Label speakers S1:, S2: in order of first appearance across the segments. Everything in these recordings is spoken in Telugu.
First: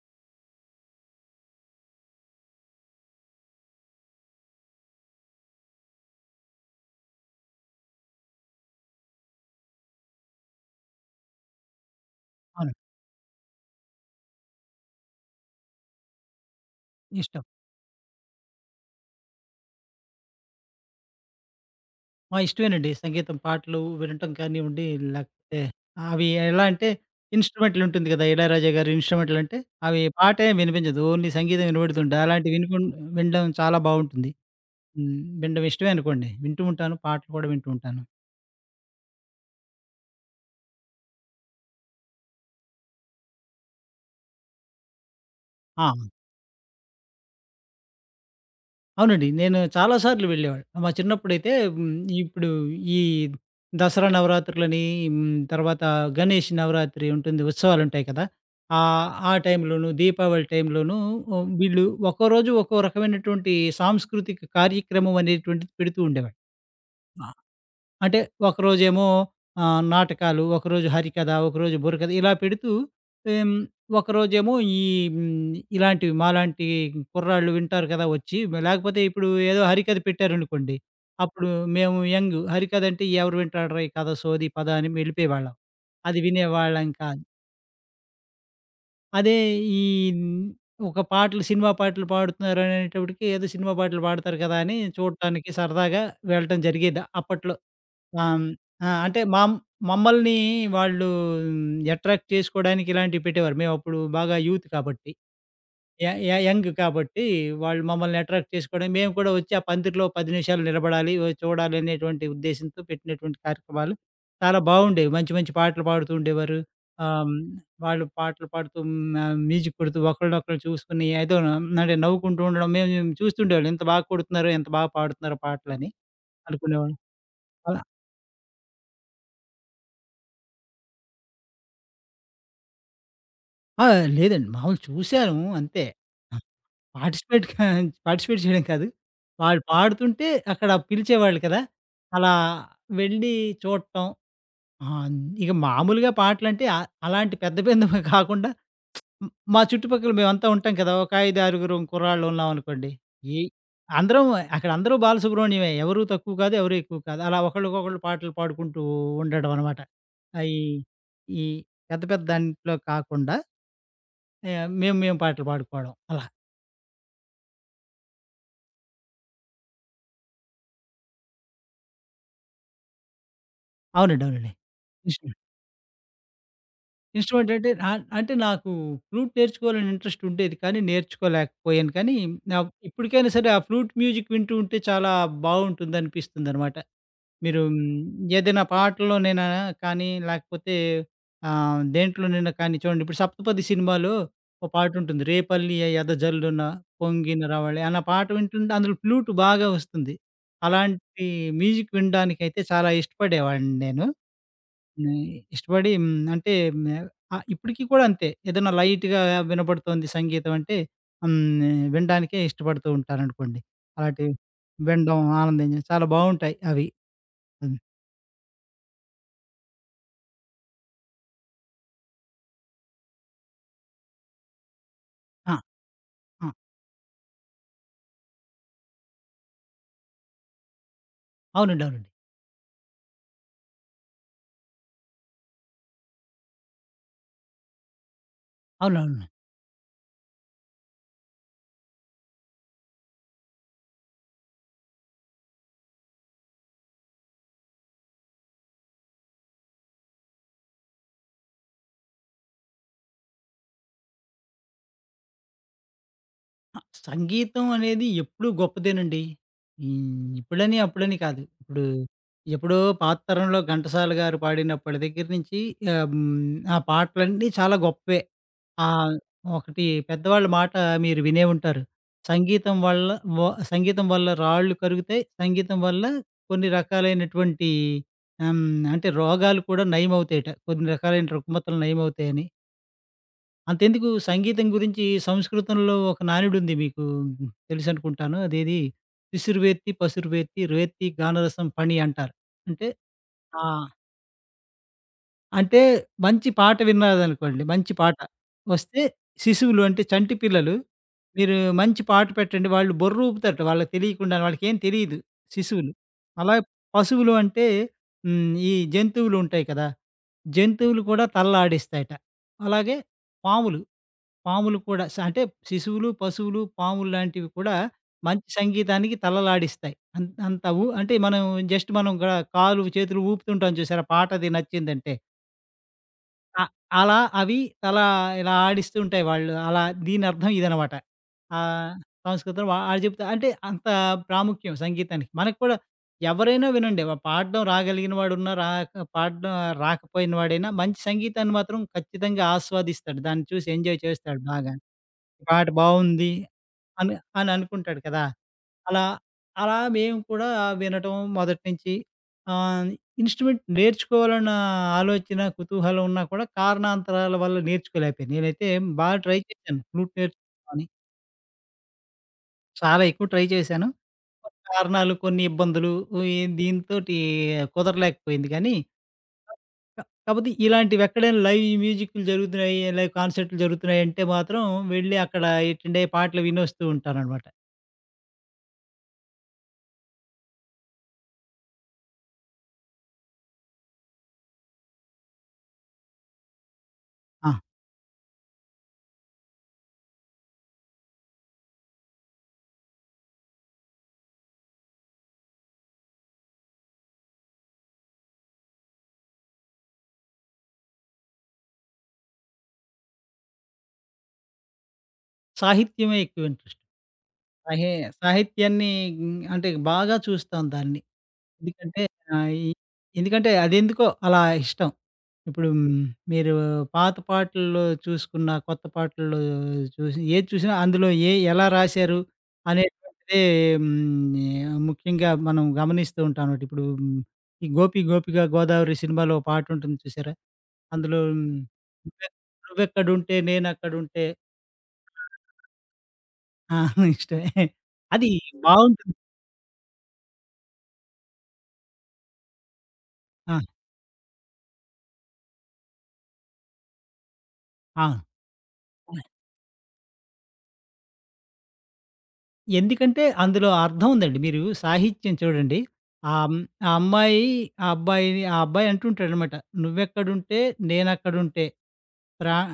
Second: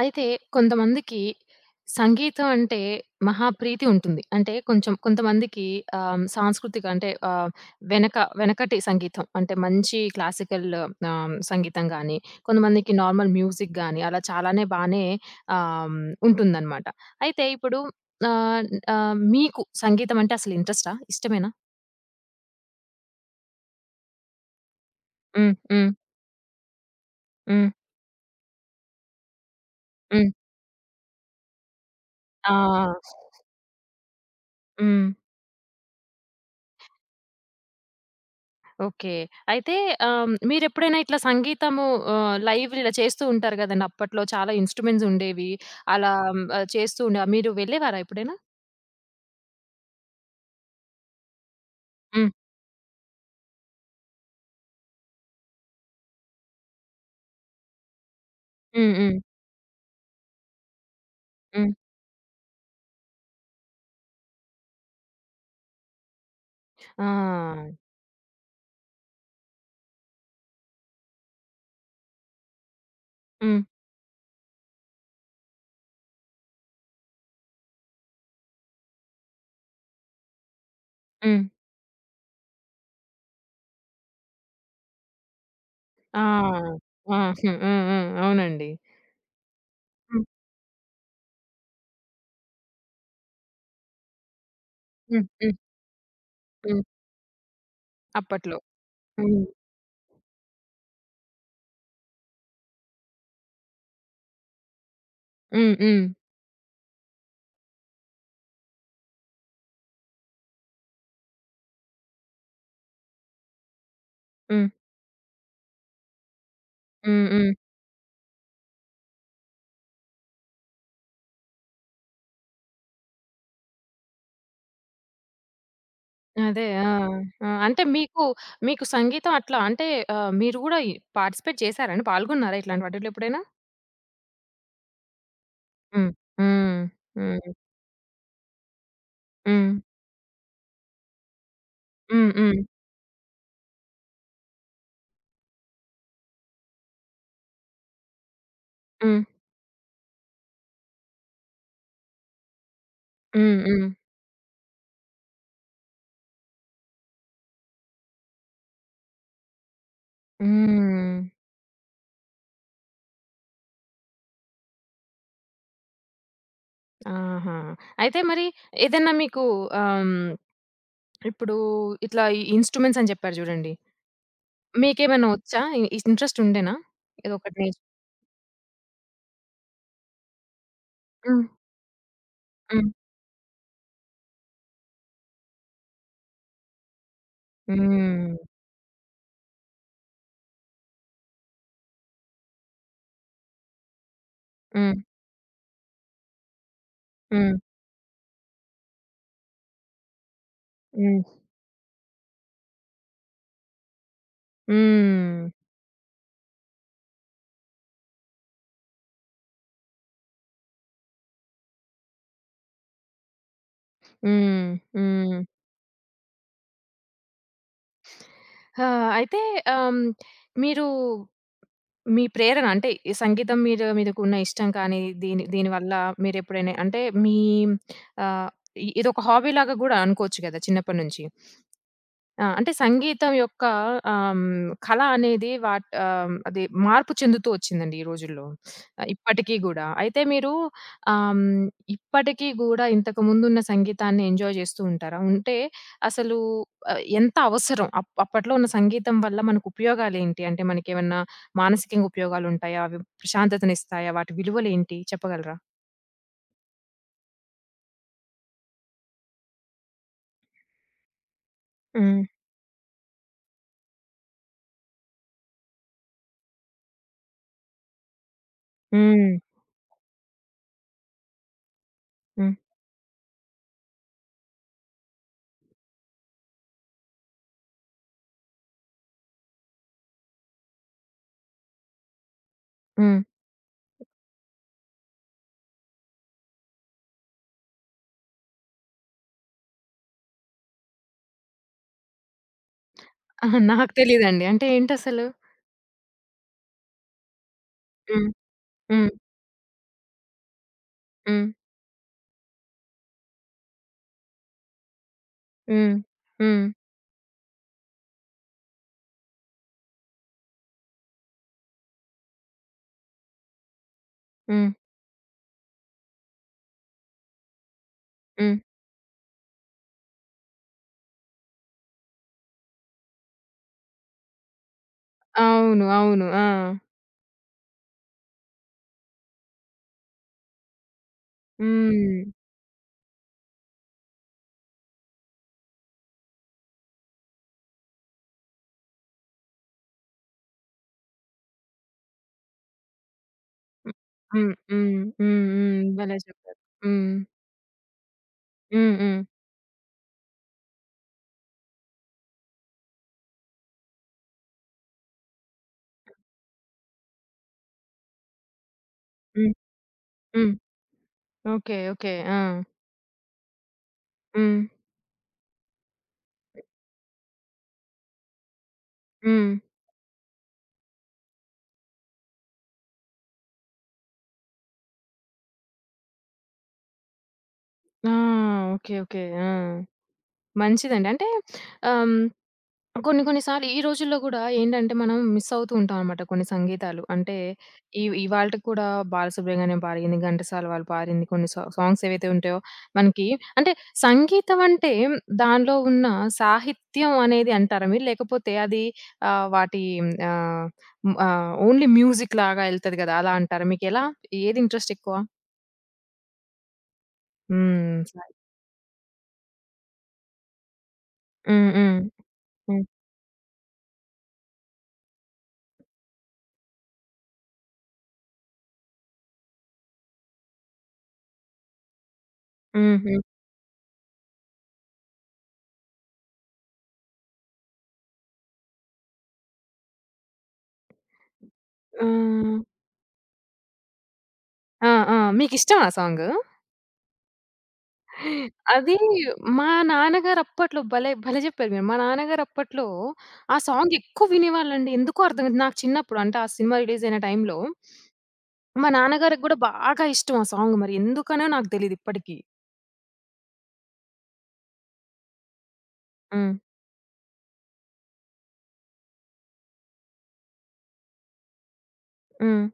S1: అయితే, కొంతమందికి సంగీతం అంటే, మహా ప్రీతి ఉంటుంది. అంటే, కొంచెం కొంతమందికి ఆహ్, సాంస్కృతిక అంటే ఆహ్, వెనక వెనకటి సంగీతం. అంటే మంచి క్లాసికల్లు ఆహ్, హ్మ్, సంగీతం గానీ,
S2: అవును.
S1: కొంతమందికి నార్మల్ మ్యూజిక్ గానీ, అలా చాలానే బానే ఆహ్, ఉంటుందన్నమాట.
S2: ఇష్టం.
S1: అయితే ఇప్పుడు ఆన్ ఆహ్, మీకు సంగీతమంటే అసలు ఇంట్రస్టా? ఇష్టమేనా?
S2: ఆ! ఇష్టమేనండి. సంగీతం, పాటలు వినటం కానివ్వండి,
S1: హ్మ్,
S2: లేకపోతే
S1: హ్మ్.
S2: అవి ఎలా అంటే
S1: హ్మ్.
S2: ఇన్‌స్ట్రుమెంట్లుంటుంది కదా! ఇళయరాజా గారి ఇన్‌స్ట్రుమెంట్లుంటే, అవి
S1: హ్మ్.
S2: పాట ఏమి వినిపించదు. ఓన్లీ సంగీతం వినపడుతుంటే అలాంటివి వినకుం
S1: ఆ!
S2: వినడం చాలా బావుంటుంది.
S1: హ్మ్.
S2: హ్మ్, వినడం ఇష్టమే అనుకోండి. వింటూ ఉంటాను, పాటలు కూడా వింటూ ఉంటాను.
S1: ఓకే. అయితే ఆహ్, హ్మ్, మీరెప్పుడైనా ఇట్లా సంగీతము ఆహ్, లైవ్ ఇలా చేస్తూ ఉంటారు కదండీ. అప్పట్లో చాలా ఇన్‌స్ట్రుమెంట్స్ ఉండేవి.
S2: ఆ!
S1: అలా హ్మ్, చేస్తూండా మీరు వెళ్లేవారా ఎప్పుడైనా?
S2: అవునండి. నేను చాలా సార్లు వెళ్లేవాడిని. మా చిన్నప్పుడైతే హ్మ్,
S1: హ్మ్.
S2: ఇప్పుడు ఈ దసరా నవరాత్రులని, హ్మ్, తర్వాత గణేష్ నవరాత్రి ఉంటుంది, ఉత్సవాలుంటాయి కదా.
S1: హ్మ్,
S2: ఆహ్,
S1: హ్మ్.
S2: ఆ టైంలోను, దీపావళి టైంలోనూ హ్మ్,
S1: హ్మ్.
S2: వీళ్ళు ఒక్కో రోజు ఒక్కో రకమైనటువంటి సాంస్కృతిక కార్యక్రమం అనేటువంటిది పెడుతూ ఉండేవాళ్ళు. ఆ!
S1: ఆ!
S2: అంటే ఒకరోజేమో ఆహ్, నాటకాలు, ఒకరోజు హరికథ, ఒకరోజు బుర్రకథ ఇలా పెడుతూ, హ్మ్,
S1: హ్మ్.
S2: ఒకరోజేమో ఈ హ్మ్, ఇలాంటివి మాలాంటి కుర్రాళ్ళు వింటారు కదా వచ్చి. లేకపోతే ఇప్పుడు ఏదో హరికథ పెట్టారనుకోండి,
S1: హ్మ్.
S2: అప్పుడు మేము యంగు. హరికథ అంటే, ఎవరు వింటాడ్రా ఈ కథ సోది, పద అని వెళ్లిపోయేవాళ్ళం.
S1: ఆ!
S2: అది వినేవాళ్ళం
S1: ఆ!
S2: కాదు.
S1: ఆ! అవునండి.
S2: అదే, ఈ
S1: హ్మ్.
S2: హ్మ్, ఒక పాటలు సినిమా పాటలు పాడుతున్నారనేటప్పటికి, ఏదో సినిమా పాటలు పాడతారు కదా అని,
S1: హ్మ్,
S2: చూడటానికి
S1: హ్మ్.
S2: సరదాగా వెళ్లటం
S1: హ్మ్.
S2: జరిగేది అప్పట్లో. ఆహ్, హ్మ్,
S1: అప్పట్లో.
S2: ఆ! అంటే
S1: హ్మ్.
S2: మామ్ మమ్మల్ని వాళ్ళూ అట్రాక్ట్ చేసుకోడానికి ఇలాంటివి పెట్టేవారు. మేమప్పుడు బాగా యూత్ కాబట్టి.
S1: హ్మ్, హ్మ్.
S2: య య యంగ్ కాబట్టి వాళ్ళు మమ్మల్ని అట్రాక్ట్ చేసుకోవడం మేము కూడా వచ్చి ఆ పందిరిలో 10 నిమిషాలు నిలబడాలి, వొయ్ చూడాలి అనేటువంటి ఉద్దేశ్యంతో పెట్టినటువంటి కార్యక్రమాలు చాలా
S1: హ్మ్.
S2: బావుండేవి. మంచి, మంచి పాటలు పాడుతూ ఉండేవారు. ఆహ్,
S1: హ్మ్,
S2: హ్మ్,
S1: హ్మ్.
S2: వాళ్ళు పాటలు పాడుతూ, హ్మ్, ఆహ్, మ్యూజిక్ కొడుతూ, ఒకరినొకరు చూసుకొని ఏదోను అంటే, నవ్వుకుంటూ ఉండడం మేము, మేము చూస్తూ ఉండేవాళ్ళం. ఎంత బాగా కొడుతున్నారో, ఎంత బాగా పాడుతున్నారో పాటలని
S1: అదే. ఆ!
S2: అనుకునేవాళ్ళం.
S1: ఆ!
S2: అలా
S1: అంటే మీకు, మీకు సంగీతం అట్లా అంటే ఆహ్, మీరు కూడా పార్టిసిపేట్ చేసారండి? పాల్గొన్నారా? ఇట్లాంటి వాటిలో ఎప్పుడైనా?
S2: ఆ! లేదండి మామూలుగా చూశాను అంతే.
S1: హ్మ్.
S2: ఆ!
S1: హ్మ్.
S2: పార్టిసిపేట్
S1: హ్మ్.
S2: కా పార్టిసిపేట్ చేయడం కాదు. వాళ్ళు
S1: హ్మ్.
S2: పాడుతుంటే అక్కడ పిలిచేవాళ్ళు కదా!
S1: హ్మ్,
S2: అలా
S1: హ్మ్.
S2: వెళ్ళి చూడటం ఆహ్, ఇక మామూలుగా పాటలంటే అ అలాంటి పెద్ద, పెద్దవే కాకుండా,
S1: హ్మ్.
S2: మా చుట్టుపక్కల మేవంతా ఉంటాం కదా! ఒక ఐదారుగురు కుర్రాళ్ళు ఉన్నామనుకోండి, ఈ
S1: హ్మ్, హ్మ్.
S2: అందరం అక్కడ అందరూ బాలసుబ్రహ్మణ్యమే. ఎవరు తక్కువ కాదు, ఎవరు ఎక్కువ కాదు. అలా ఒకళ్ళకొకళ్ళు పాటలు పాడుకుంటూ, ఉండడం అనమాట ఆహ్, ఈ
S1: హ్మ్.
S2: ఈ పెద్ద, పెద్ద దాంట్లో కాకుండా ఆహ్, మేము, మేము పాటలు పాడుకోవడం అలా.
S1: ఆహా! అయితే మరి ఏదైనా మీకూ ఆహ్, హ్మ్, ఇప్పుడు ఇట్లా ఈ ఇన్‌స్ట్రుమెంట్సని చెప్పారు చూడండి,
S2: అవునండి. అవునండి.
S1: మీకేమైనా
S2: ఇన్సు
S1: వచ్చా? ఇ ఇంట్రెస్ట్ ఉండేనా?
S2: ఇన్‌స్ట్రుమెంట్
S1: ఏదోకటి
S2: అంటే
S1: నేర్
S2: ఆహ్, అంటే నాకు ఫ్లూట్ నేర్చుకోవాలని ఇంట్రెస్టుండేది. కానీ,
S1: హ్మ్.
S2: నేర్చుకోలేకపోయాను కానీ, నాక్
S1: హ్మ్.
S2: ఇప్పటికైనా సరే ఆ ఫ్లూట్ మ్యూజిక్ వింటూ ఉంటే చాలా బావుంటుంది అనిపిస్తుందనమాట. మీరూ హ్మ్,
S1: హ్మ్.
S2: ఏదైనా పాటల్లోనైనా కానీ లేకపోతే, ఆహ్, దేంట్లోనైనా కానీ చూడండి ఇప్పుడు 'సప్తపది' సినిమాలో ఒక
S1: హ్మ్.
S2: పాటుంటుంది 'రేపల్లె ఎదజల్లున పొంగిన
S1: హ్మ్.
S2: రావళి' అన్న పాట వింటుంటే అందులో ఫ్లూటు బాగా వస్తుంది.
S1: హ్మ్.
S2: అలాంటి మ్యూజిక్ వినడానికైతే చాలా ఇష్టపడేవాడిని నేను. నే
S1: హ్మ్.
S2: ఇష్టపడి హ్మ్, అంటే హ్మ్. ఆహ్, ఇప్పటికి కూడా అంతే ఏదైనా లైట్‌గా వినబడుతుంది సంగీతం అంటే ఆహ్, హ్మ్. వినడానికే ఇష్టపడుతూ ఉంటాననుకోండి. అలాంటివి
S1: హ్మ్.
S2: వినడం
S1: హ్మ్.
S2: ఆనందించ చాలా బావుంటాయి అవి. హ్మ్.
S1: ఆ! అయితే ఆహ్, హ్మ్, మీరు మీ ప్రేరణ అంటే ఈ సంగీతం మీద మీదకున్న ఇష్టం కానీ, దీని
S2: ఆ!
S1: దీని వల్ల
S2: ఆ!
S1: మీరెప్పుడైనా అంటే మీ ఆహ్, ఇ ఇదొక హాబీ లాగా గూడా అనుకోవచ్చు గదా! చిన్నప్పటి నుంచి.
S2: అవునండి. అవునండి.
S1: ఆ! అంటే సంగీతం యొక్క ఆహ్, హ్మ్, కళ అనేది వాట్ ఆహ్, హ్మ్, అది మార్పు చెందుతూ వచ్చిందండి ఈ రోజుల్లో. ఆహ్,
S2: అవునవును.
S1: ఇప్పటికీ గూడా అయితే మీరు ఆహ్, హ్మ్, ఇప్పటికి గూడా ఇంతకు ముందున్న సంగీతాన్ని ఎంజాయ్ చేస్తూ ఉంటారా? ఉంటే, అసలు ఎంత అవసరం? అప్ అప్పట్లో ఉన్న సంగీతం వల్ల మనకు ఉపయోగాలేంటి? అంటే మనకేమన్నా మానసికంగా ఉపయోగాలుంటాయా? అవి ప్రశాంతతను ఇస్తాయా? వాటి విలువలేంటి చెప్పగలరా?
S2: అ! సంగీతం అనేది ఎప్పుడూ గొప్పదేనండి. హ్మ్, ఇప్పుడని, అప్పుడని కాదు, ఇప్పుడు
S1: హ్మ్.
S2: ఎప్పుడో పాత తరంలో ఘంటసాల గారు పాడినప్పటి దగ్గర నుంచి ఆహ్, హ్మ్. ఆ పాటలన్నీ చాలా గొప్పే. ఆహ్,
S1: హ్మ్.
S2: ఒకటి పెద్దవాళ్ళ మాట మీరు వినే ఉంటారు
S1: హ్మ్.
S2: సంగీతం వల్ల వ సంగీతం వల్ల రాళ్ళు కరుగుతాయి, సంగీతం వల్ల కొన్ని రకాలైనటువంటి ఆహ్, హ్మ్. అంటే రోగాలు కూడా నయమవుతాయట. కొన్ని రకాలైన రుగ్మతలు నయమవుతాయని
S1: హ్మ్.
S2: అంతెందుకు సంగీతం గురించి సంస్కృతంలో ఒక నానుడు ఉంది మీకు తెలుసనుకుంటాను, అదేది శిసురువేత్తి పసురువేత్తి రేత్తి గానరసం ఫణి అంటారు అంటే
S1: అహా!
S2: ఆహ్
S1: నాకు తెలీదండి అంటే ఏంటసలు?
S2: అంటే మంచి పాట విన్నారనుకోండి, మంచి పాట
S1: హ్మ్.
S2: వస్తే
S1: హ్మ్.
S2: శిశువులు అంటే, చంటి పిల్లలు
S1: హ్మ్.
S2: మీరు మంచి పాట పెట్టండి వాళ్ళు బొర్ర ఊపుతారట. వాళ్ళకి తెలియకుండా వాళ్ళకేం తెలీదు. శిశువులు,
S1: హ్మ్.
S2: అలాగే
S1: హ్మ్.
S2: పశువులు అంటే, హ్మ్, ఈ జంతువులు ఉంటాయి కదా! జంతువులు కూడా తలలాడిస్తాయట. అలాగే పాములు,
S1: హ్మ్.
S2: పాములు కూడా శ్ అంటే శిశువులు, పశువులు, పాములు లాంటివి కూడా మంచి
S1: హ్మ్.
S2: సంగీతానికి తలలాడిస్తాయి. అంత్ అంతవు అంటె మనం జస్ట్ మనం గన కాలు, చేతులు ఊపుతుంటాం చూసారా పాట అది నచ్చిందంటే.
S1: అవును. అవును. ఆ!
S2: అ అలా అవి తలా ఇలా ఆడిస్తూ ఉంటాయి. వాళ్ళు అలా దీనర్థం ఇదనమాట. ఆహ్,
S1: హ్మ్.
S2: సంస్కృతంలో. వాడు చెప్తా అంటే అంత ప్రాముఖ్యం సంగీతానికి మనకు కూడా ఎవరైనా వినండి పాడడం రాగలిగిన వాడు ఉన్న రాక పాడడం రాకపోయిన వాడైనా మంచి సంగీతాన్ని మాత్రం ఖచ్చితంగా ఆస్వాదిస్తాడు దాన్ని చూసి
S1: హ్మ్.
S2: ఎంజాయ్ చేస్తాడు
S1: హ్మ్.
S2: బాగా.
S1: హ్మ్.
S2: పాట
S1: హ్మ్. భలే
S2: బావుంది
S1: చెప్పారు. హ్మ్.
S2: అని, అని అనుకుంటాడు కదా!
S1: హ్మ్.
S2: అలా
S1: హ్మ్.
S2: అలా మేము కూడా వినటం, మొదటి నుంచి ఆహ్, ఇన్స్ట్రుమెంట్ నేర్చుకోవాలన్న ఆలోచన, కుతూహలం ఉన్నా కూడా కారణాంతరాల వల్ల నేర్చుకోలేకపోయాను. నేనైతే బాగా ట్రై
S1: హ్మ్.
S2: చేశాను ఫ్లూట్
S1: హ్మ్.
S2: నేర్చుకుందామని.
S1: ఓకె. ఓకె. ఆ!
S2: చాలా ఎక్కువ ట్రై చేశాను, కొన్ని
S1: హ్మ్.
S2: కారణాలు, కొన్ని ఇబ్బందులు ఈ దీనితోటి కుదరలేకపోయింది గానీ
S1: హ్మ్.
S2: అ! క కాకపోతే ఇలాంటివి ఎక్కడైనా లైవ్ మ్యూజిక్లు జరుగుతున్నాయి, లైవ్ కాన్సెర్టులు జరుగుతున్నాయి అంటే మాత్రం వెళ్లి అక్కడ ఎటెండ్ అయ్యి పాటలు వినొస్తూ ఉంటాననమాట.
S1: ఆ! ఓకే. ఓకే. ఆ! మంచిదండి. అంటే ఆహ్, హ్మ్, కొన్ని, కొన్ని సార్లు ఈ రోజుల్లో గూడా ఏంటంటే, మనం మిస్సవుతూ ఉంటాం అన్నమాట కొన్ని సంగీతాలు. అంటే,
S2: ఆ!
S1: ఇవ్ ఇవాల్టికి కూడా బాలసుబ్రహ్మణ్యం పాడింది, ఘంటసాల వాళ్ళు పారింది కొన్ని సా సాంగ్స్ ఏవైతే ఉంటాయో, మనకి అంటే, సంగీతం అంటే, దానిలో ఉన్న సాహిత్యం అనేది అంటారా మీరు? లేకపోతే, అది ఆహ్, వాటి హ్మ్. ఆహ్, హ్మ్. ఆహ్, ఓన్లీ మ్యూజిక్ లాగా ఎళ్తది కదా! అలా అంటారా? మీకెలా ఏది ఇంట్రెస్ట్ ఎక్కువ?
S2: సాహిత్యమే ఎక్కువ ఇంట్రెస్ట్. సాహే
S1: హ్మ్. సా
S2: సాహిత్యాన్ని హ్మ్. ఆహ్, అంటే బాగా చూస్తాం దాన్ని.
S1: హ్మ్. హ్మ్.
S2: ఎందుకంటే ఆ! ఈ
S1: హ్మ్.
S2: ఎందుకంటే, అదెందుకో అలా ఇష్టం. ఇప్పుడు, హ్మ్. మీరు పాత పాటల్లో చూసుకున్న, కొత్త పాటల్లో చూసి ఏది చూసినా అందులో ఏయి ఎలా రాశారు,
S1: హుహు.
S2: అనేటువంటిది హ్మ్. ఆహ్, ముఖ్యంగా మనం గమనిస్తూ ఉంటాం అన్నమాట. ఇప్పుడు, హ్మ్. ఈ 'గోపి గోపికా గోదావరి' సినిమాలో ఓ పాటుంటుంది చూసారా? అందులో 'నువ్వు ఎక్
S1: ఆహ్
S2: నువ్వు ఎక్కడుంటే, నేను అక్కడుంటే
S1: ఆ! ఆ! మీకిష్టమా ఆ సాంగు?
S2: ప్రాణం' ఆ! ఇష్టమే. అది
S1: అది
S2: బావుంటుంది.
S1: మా నాన్న గారు అప్పట్లో భలే, భలే చెప్పారు. మా నాన్న గారు అప్పట్లో, ఆ
S2: ఆ!
S1: సాంగ్ ఎక్కువ వినేవాళ్ళండి. ఎందుకో అర్థం కాదు. నాకు చిన్నప్పుడు. అంటే ఆ సినిమా రిలీజయిన టైంలో
S2: ఆ!
S1: మా నాన్న
S2: అ!
S1: గారికి కూడా బాగా ఇష్టం ఆ సాంగ్ మరి ఎందుకనో నాకు తెలియదు ఇప్పటికి.
S2: ఎందుకంటే అందులో అర్థం ఉందండి. మీరు సాహిత్యం చూడండి
S1: హ్మ్.
S2: ఆహ్, ఆ అమ్మాయి, ఆ అబ్బాయిని, ఆ అబ్బాయి అంటూ ఉంటాడనమాట 'నువ్వేక్కడుంటే నేనక్కడుంటే' ప్ర
S1: హ్మ్,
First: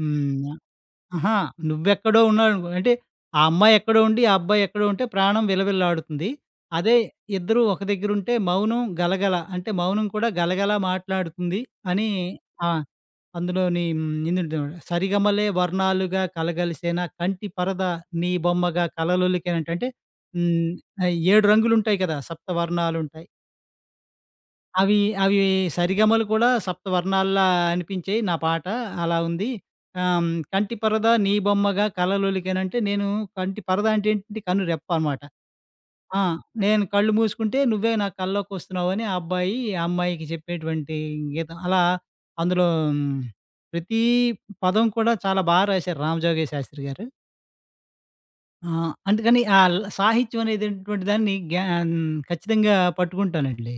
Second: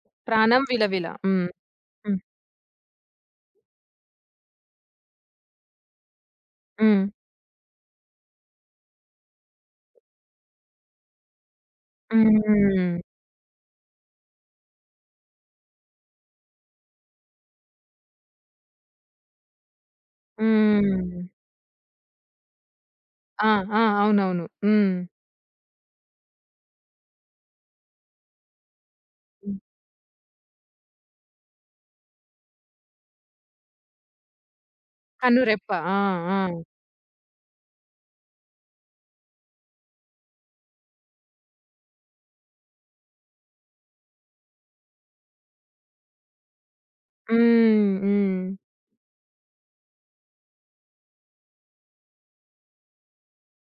S2: హ్మ్,
S1: ప్రాణం విలవిల
S2: ఆహా!
S1: హ్మ్.
S2: నువ్వు
S1: హ్మ్.
S2: ఎక్కడో ఉన్నావు అనుకో అంటే, ఆ అమ్మాయి ఎక్కడో ఉండి, ఆ అబ్బాయి ఎక్కడో ఉంటే ప్రాణం విలవిలలాడుతుంది. అదే
S1: హ్మ్.
S2: ఇద్దరు ఒక దగ్గర ఉంటే మౌనం గలగల, అంటే మౌనం కూడా గలగల మాట్లాడుతుంది అని
S1: హ్మ్
S2: ఆహ్,
S1: హ్మ్.
S2: అందులోని [unintelligible] 'సరిగమలే వర్ణాలుగా కలగలిసినా కంటి పరద నీ బొమ్మగా కలలొలికేన' అంటే హ్మ్, అయి
S1: హ్మ్.
S2: 7 రంగులుంటాయి కదా! సప్త వర్ణాలుంటాయి.
S1: ఆ! ఆ! అవునవును,
S2: అవి
S1: హ్మ్.
S2: అవి సరిగమలు కూడా సప్తవర్ణాల్లా అనిపించాయి నా పాట, అలా ఉంది.
S1: హ్మ్.
S2: ఆహ్, హ్మ్, కంటి పరద నీ బొమ్మగా కలలొలికేన అంటే, నేను కంటి పరద అంటే ఏంటి? కన్ను రెప్ప అనమాట.
S1: కన్ను రెప్ప. ఆ!
S2: ఆ!
S1: ఆ!
S2: నేను కళ్ళు మూసుకుంటే నువ్వే నా కల్లోకొస్తున్నావు అని ఆ అబ్బాయి, అమ్మాయికి చెప్పేటువంటి గీతం అలా అందులో ప్రతీ పదం కూడా చాలా బా రాశారు 'రామజోగయ్య శాస్త్రి' గారు.
S1: హ్మ్, హ్మ్.
S2: ఆహ్, అందుకని ఆల్ సాహిత్యం అనేటువంటి దాన్ని గ్యా హ్మ్, ఖచ్చితంగా పట్టుకుంటానండి.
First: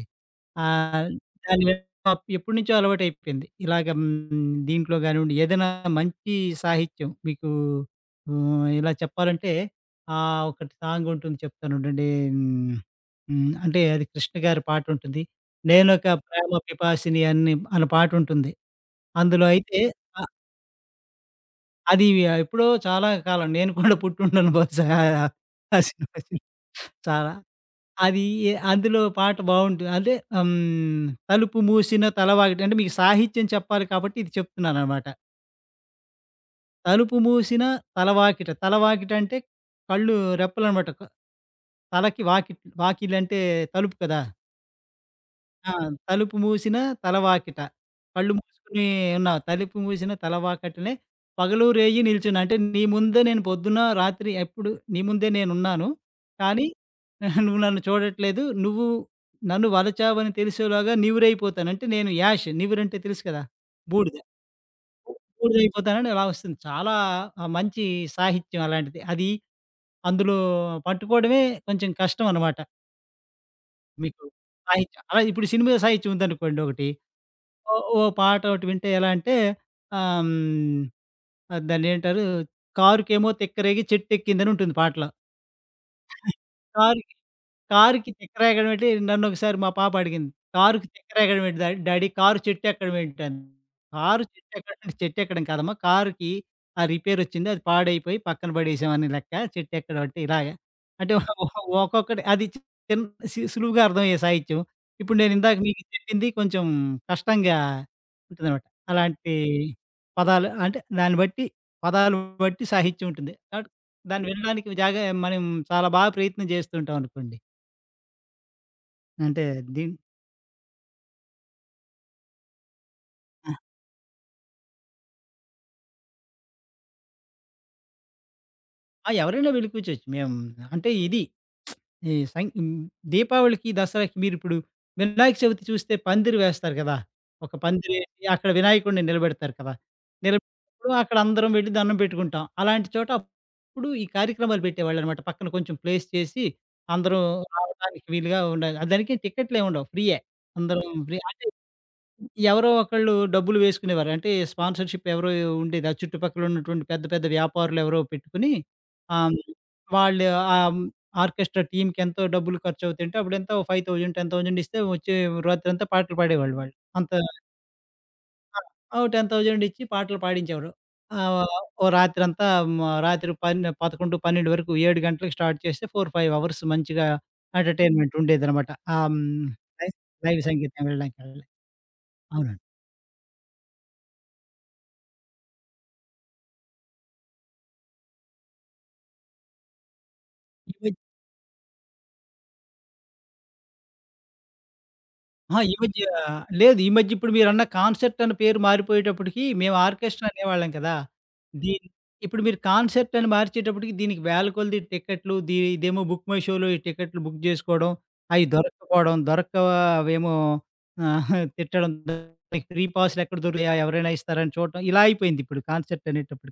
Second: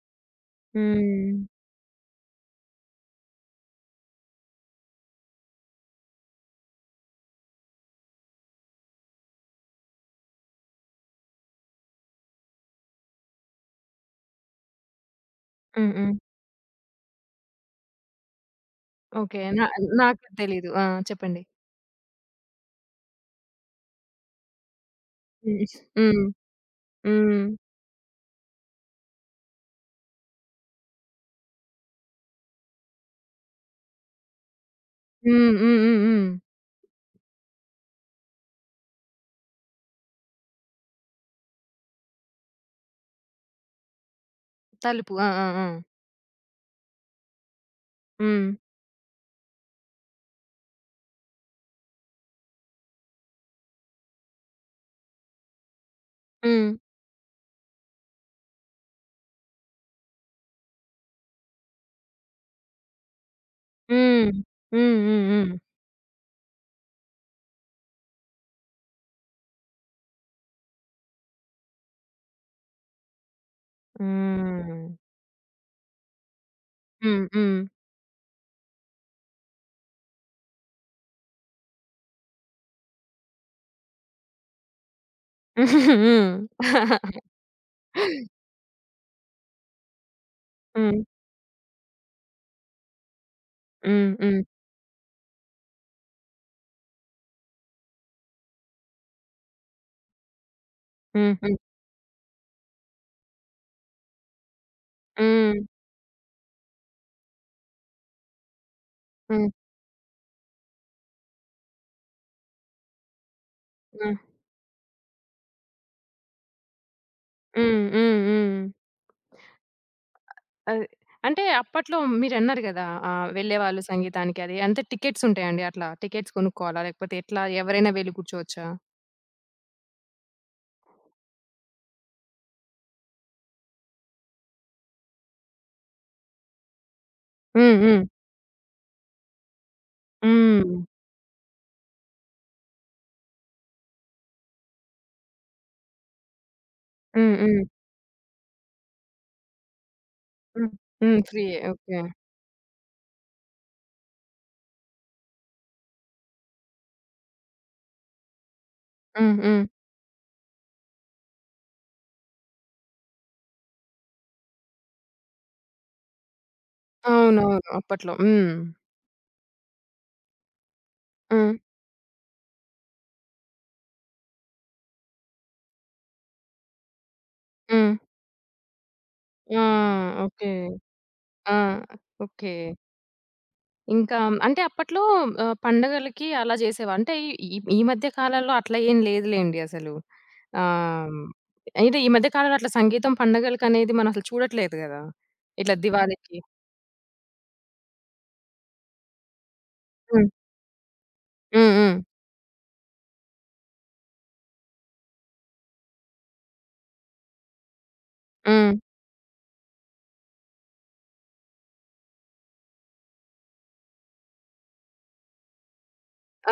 S2: ఆహ్,
S1: హ్మ్.
S2: దాని పప్ ఎప్పటినుంచో అలవాటు అయిపేంది. ఇలాగ హ్మ్, దీంట్లో కానివ్వండి. ఏదైనా మంచి సాహిత్యం మీకు ఆహ్, ఇలా చెప్పాలంటే ఆహ్, ఒకటి సాంగ్ ఉంటుంది చెప్తాను ఉండండి హ్మ్, అంటే అది కృష్ణ గారి పాట ఉంటుంది
S1: హ్మ్
S2: నేనొక
S1: హ్మ్.
S2: ప్రేమ పిపాసిని అని అనే పాట ఉంటుంది
S1: ఓకె
S2: అందులో
S1: నా
S2: అయితే. అ
S1: నాకు తెలీదు. ఆ! చెప్పండి.
S2: అది య ఎప్పుడో చాలా కాలం నేను కూడా పుట్టిండను బహుశా.
S1: హ్మ్ హ్మ్.
S2: [unintelligible] చాలా.
S1: హ్మ్.
S2: అది అందులో పాట బావుంటు అంటే ఆహ్, హ్మ్, తలుపు మూశిన తల వాకిట అంటే మీకు సాహిత్యం చెప్పాలి కాబట్టి, ఇది చెప్తున్నాననమాట.
S1: హ్మ్, హ్మ్, హ్మ్, హ్మ్.
S2: తలుపు మూసిన తలవాకిట. తలవాకిట అంటే, కళ్ళు రెప్పలనమాట తలకి వాక్ వాకిళ్లు అంటే తలుపు కదా!
S1: తలుపు. ఆ! ఆ!
S2: ఆ!
S1: ఆ!
S2: 'తలుపు మూసిన తలవాకిట.' కళ్ళు
S1: హ్మ్.
S2: మూసుకొని ఎన్నా తలుపు మూసిన తలవాకటనే పగలూ, రేయి నిలుచున్నా అంటే నీ ముందే నేను పొద్దున్న, రాత్రి ఎప్పుడు నీ ముందే నేను ఉన్నాను. కానీ,
S1: హ్మ్.
S2: నువ్వు నన్ను చూడట్లేదు, నువ్వు నన్ను వలచావు అని తెలిసేలోగా నివురు అయిపోతాను. అంటే నేను యాష్ నివురు అంటే తెలుసు కదా? బూడిద.
S1: హ్మ్. హ్మ్, హ్మ్, హ్మ్.
S2: బూడిద అయిపోతానని అలా వస్తుంది. చాలా ఆహ్, మంచి సాహిత్యం అలాంటిది. అది అందులో పట్టుకోవడమే కొంచెం కష్టం అనమాట. మీకు
S1: హ్మ్.
S2: సాహిత్యం. అలాగె ఇప్పుడు సినిమా సాహిత్యం ఉందనుకోండి ఒకటి,
S1: హ్మ్, హ్మ్.
S2: ఓ ఓ పాట ఒకటి వింటే ఎలా అంటే ఆహ్, హ్మ్, దాన్ని ఏంటారు కారుకెమో తిక్కరేగి చెట్టెక్కిందని ఉంటుంది పాటలో.
S1: హ్మ్.
S2: కారుకి కారుకి తిక్కరేగడమేంటి, నన్నొకసారి మా పాప అడిగింది, "కారుకి
S1: హ్మ్.
S2: తిక్కరేగడమేంటి డ్యాడీ. కారు చెట్టు ఎక్కడం ఏంటిని".
S1: హ్మ్,
S2: కారు
S1: హ్మ్.
S2: చెట్టు ఎక్కడ చెట్టు ఎక్కడం కాదమ్మా, కారుకి ఆహ్, రిపేర్ వచ్చింది అది పాడైపోయి పక్కన పడేసాం అని లెక్క. చెట్టెక్కడమంటే ఇలాగ అంటే ఓహ్
S1: హ్మ్. హ్మ్.
S2: ఓహ్ ఒక్కొక్కటి అది చిన్ సులువుగా అర్థమయ్యే సాహిత్యం. ఇప్పుడు నేనిందాక
S1: హ్మ్.
S2: మీకు చెప్పింది కొంచెం కష్టంగా ఉంటుందనమాట అలాంటి
S1: హ్మ్.
S2: పదాలు. అంటే దాన్ని బట్టి పదాలు బట్టి సాహిత్యం ఉంటుంది కాబట్టి
S1: హ్మ్.
S2: దాన్ని వినడానికి జాగ మనం చాలా బాగా ప్రయత్నం చేస్తూ ఉంటాం అనుకోండి.
S1: హ్మ్, హ్మ్, హ్మ్.
S2: అంటే దీని
S1: అది. అంటే, అప్పట్లో మీరన్నారు కదా ఆహ్,
S2: ఆ!
S1: వెళ్ళేవాళ్ళు సంగీతానికి అని అంటే టికెట్స్ ఉంటాయా అండి అట్లా? టికెట్స్ కొనుక్కోవాలా లేకపోతే ఎట్లా? ఎవరైనా వెళ్లి కూర్చోవచ్చా?
S2: ఆ! ఎవరైనా వెళ్ళి కూర్చోవచ్చు. మేమ్ అంటే, ఇది ఈ సన్ ఇన్ దీపావళికి, దసరాకి మీరిప్పుడు వినాయక చవితి చూస్తే పందిరి వేస్తారు కదా! ఒక
S1: హ్మ్. హ్మ్.
S2: పందిరేసి అక్కడ వినాయకుడిని నిలబెడతారు కదా!
S1: హ్మ్.
S2: నిలబెట్టినప్పుడు అక్కడ అందరం వెళ్లి దండం పెట్టుకుంటాం. అలాంటి చోట, అప్పుడు, ఈ కార్యక్రమాలు పెట్టేవాళ్ళన్నమాట, పక్కన కొంచెం ప్లేస్ చేసి, అందరూ
S1: హ్మ్. హ్మ్.
S2: రావడానికి వీలుగా ఉండాలి. ఆ! దానికి టికెట్లేముండవు ఫ్రీయే.
S1: హ్మ్.
S2: అందరం ఫ్రీ
S1: హ్మ్.
S2: అంటే,
S1: ఫ్రీయే. ఓకే
S2: ఎవరో ఒకళ్ళు డబ్బులు వేసుకునేవారు. అంటే స్పాన్సర్‌షిప్ ఎవరో ఉండేది. ఆ చుట్టుపక్కలున్నటువంటి పెద్ద, పెద్ద వ్యాపారులు ఎవరో పెట్టుకొని ఆహ్, హ్మ్,
S1: హ్మ్. హ్మ్.
S2: వాళ్ళు ఆహ్, హ్మ్, ఆర్కెస్ట్రా టీమ్‌కెంతో డబ్బులు ఖర్చు అవుతయంటే అప్పుడంతా 5000, 10000 ఇస్తే వచ్చే రాత్రంతా పాటలు పాడేవాళ్ళు వాళ్ళు అంత
S1: అవునవును అప్పట్లో. హ్మ్.
S2: ఆ! ఓ 10000 ఇచ్చి పాటలు పాడించేవారు. ఆహ్,
S1: హ్మ్.
S2: ఓ రాత్రంతా మ రాత్రి పన్ 11, 12 వరకు, 7 గంటలకి స్టార్ట్ చేస్తే, 4, 5 అవర్స్ మంచిగా
S1: హ్మ్.
S2: ఎంటర్‌టైన్మెంటుండేదనమాట. ఆహ్, హ్మ్.
S1: ఆ!
S2: లై లైవ్
S1: ఓకే.
S2: సంగీతం వినడానికి వెళ్
S1: ఆ! ఓకే.
S2: అవునండి.
S1: ఇంకా హ్మ్, అంటే అప్పట్లో ఆహ్, పండగలకి అలా చేసేవా అంటే ఈ ఈ మధ్య కాలంలో అట్లా ఏమి లేదులేండి అసలు.
S2: ఈ మధ్
S1: ఆహ్, హ్మ్. అయితే, ఈ మధ్య కాలంలో అట్లా సంగీతం పండగలకనేది మనం అసలు చూడట్లేదు కదా!
S2: ఆ! ఈ
S1: ఇట్లా
S2: మధ్య
S1: దివాళికి.
S2: లేదు ఈ మధ్య ఇప్పుడు మీరన్న కాన్సెర్టనే పేరు మారిపోయేటప్పటికి, మేము ఆర్కెస్ట్రా
S1: హ్మ్.
S2: అనేవాళ్ళం కదా!
S1: హ్మ్,
S2: దీన్ని
S1: హ్మ్.
S2: ఇప్పుడు మీరు కాన్సెర్టని మార్చేటప్పటికి దీనికి వేలకొలది టికెట్లు, ది ఇదేమో బుక్ మై షోలో ఈ టికెట్లు బుక్ చేసుకోడం, అయ్యి
S1: హ్మ్.
S2: దొరకకపోవడం దొరక్క అవేమో తిట్టడం ఫ్రీ పాస్లేక్కడ దొరికుతాయ, ఆహ్, ఎవరైనా ఇస్తారా అని చూడటం. ఇలా అయిపోయిందిప్పుడు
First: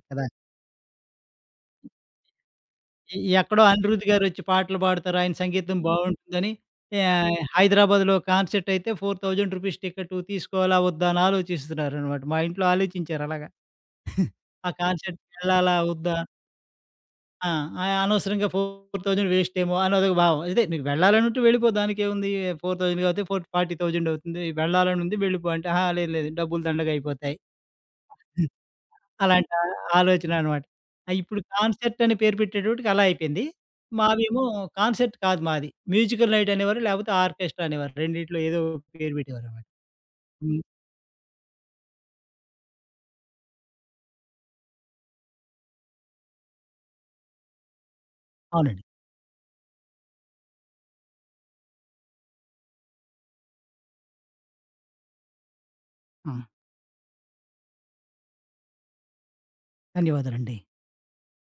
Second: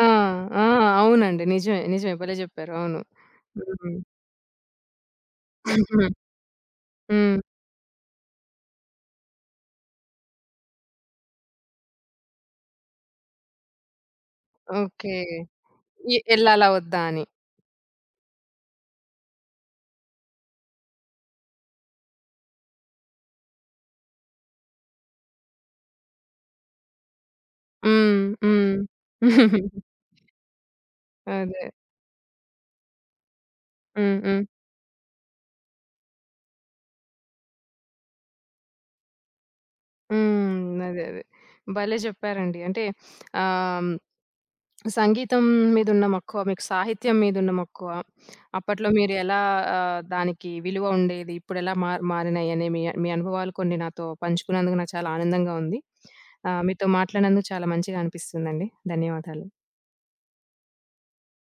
S1: ఆ!
S2: కదా!
S1: ఆ! అవునండి నిజమే. నిజమే. భలే చెప్పారు. అవును.
S2: ఎ ఎక్కడో
S1: హ్మ్.
S2: అనిరుద్ గారొచ్చి పాటలు పాడుతారు. ఆయన సంగీతం బావుంటుందని యా
S1: హ్మ్.
S2: హైదరాబాద్‌లో కాన్సెర్టైతే రూ. 4000 టికెటు తీసుకోవాలా, వద్దా! అని ఆలోచిస్తున్నారన్నమాట. మా ఇంట్లో ఆలోచించారు అలాగా. ఆ
S1: ఓకె.
S2: కాన్సెర్ట్‌కెళ్ళాలా వద్దా?
S1: ఎ ఎళ్ళాలా వద్దా? అని.
S2: ఆ! అయనవసరంగా 4000 వేస్టేమో అని అదొక భావం. అదే నీకు వెళ్ళాలనుంటే వెళ్ళిపో దానికెముంది, 4000 కాతే, ఫోట్ ఫార్టీ థౌసండ్ అవుతుంది వెళ్ళాలని ఉంది వెళ్ళిపో అంటే, అహా! లేదు లేదు డబ్బులు దండగా అయిపోతాయి.
S1: హ్మ్.
S2: హ్మ్.
S1: హ్మ్.
S2: అలాంటి ఆలోచనన్నమాట. అయిప్పుడు
S1: అదే.
S2: కాన్సెర్టని పేరు పెట్టేటప్పటికి అలా అయిపోయింది.
S1: హ్మ్, హ్మ్.
S2: మాదేమో కాన్సెర్ట్ కాదు మాది. మ్యూజికల్ నైటనేవారు లేకపోతే ఆర్కెస్ట్రా అనేవారు రెండిట్లో ఏదో ఒక పేరు పెట్టేవారన్నమాట. హ్మ్.
S1: హ్మ్. అదే, అదే. భలే చెప్పారండి. అంటే, ఆహ్, హ్మ్. సంగీతం మీదున్న మక్కువ, మీకు సాహిత్యం మీదున్న మక్కువ,
S2: అవునండి.
S1: అప్పట్లో మీరెలా ఆహ్, దానికి విలువ ఉండేది. ఇప్పుడెలా మా మారినాయి అని మీ అన్ మీ అనుభవాలు కొన్ని నాతో పంచుకున్నందుకు నాకు చాలా ఆనందంగా ఉంది.
S2: ఆ!
S1: ఆహ్, మీతో మాట్లాడినందుకు చాలా మంచిగా అనిపిస్తుందండి. ధన్యవాదాలు.
S2: ధన్యవాదాలండి.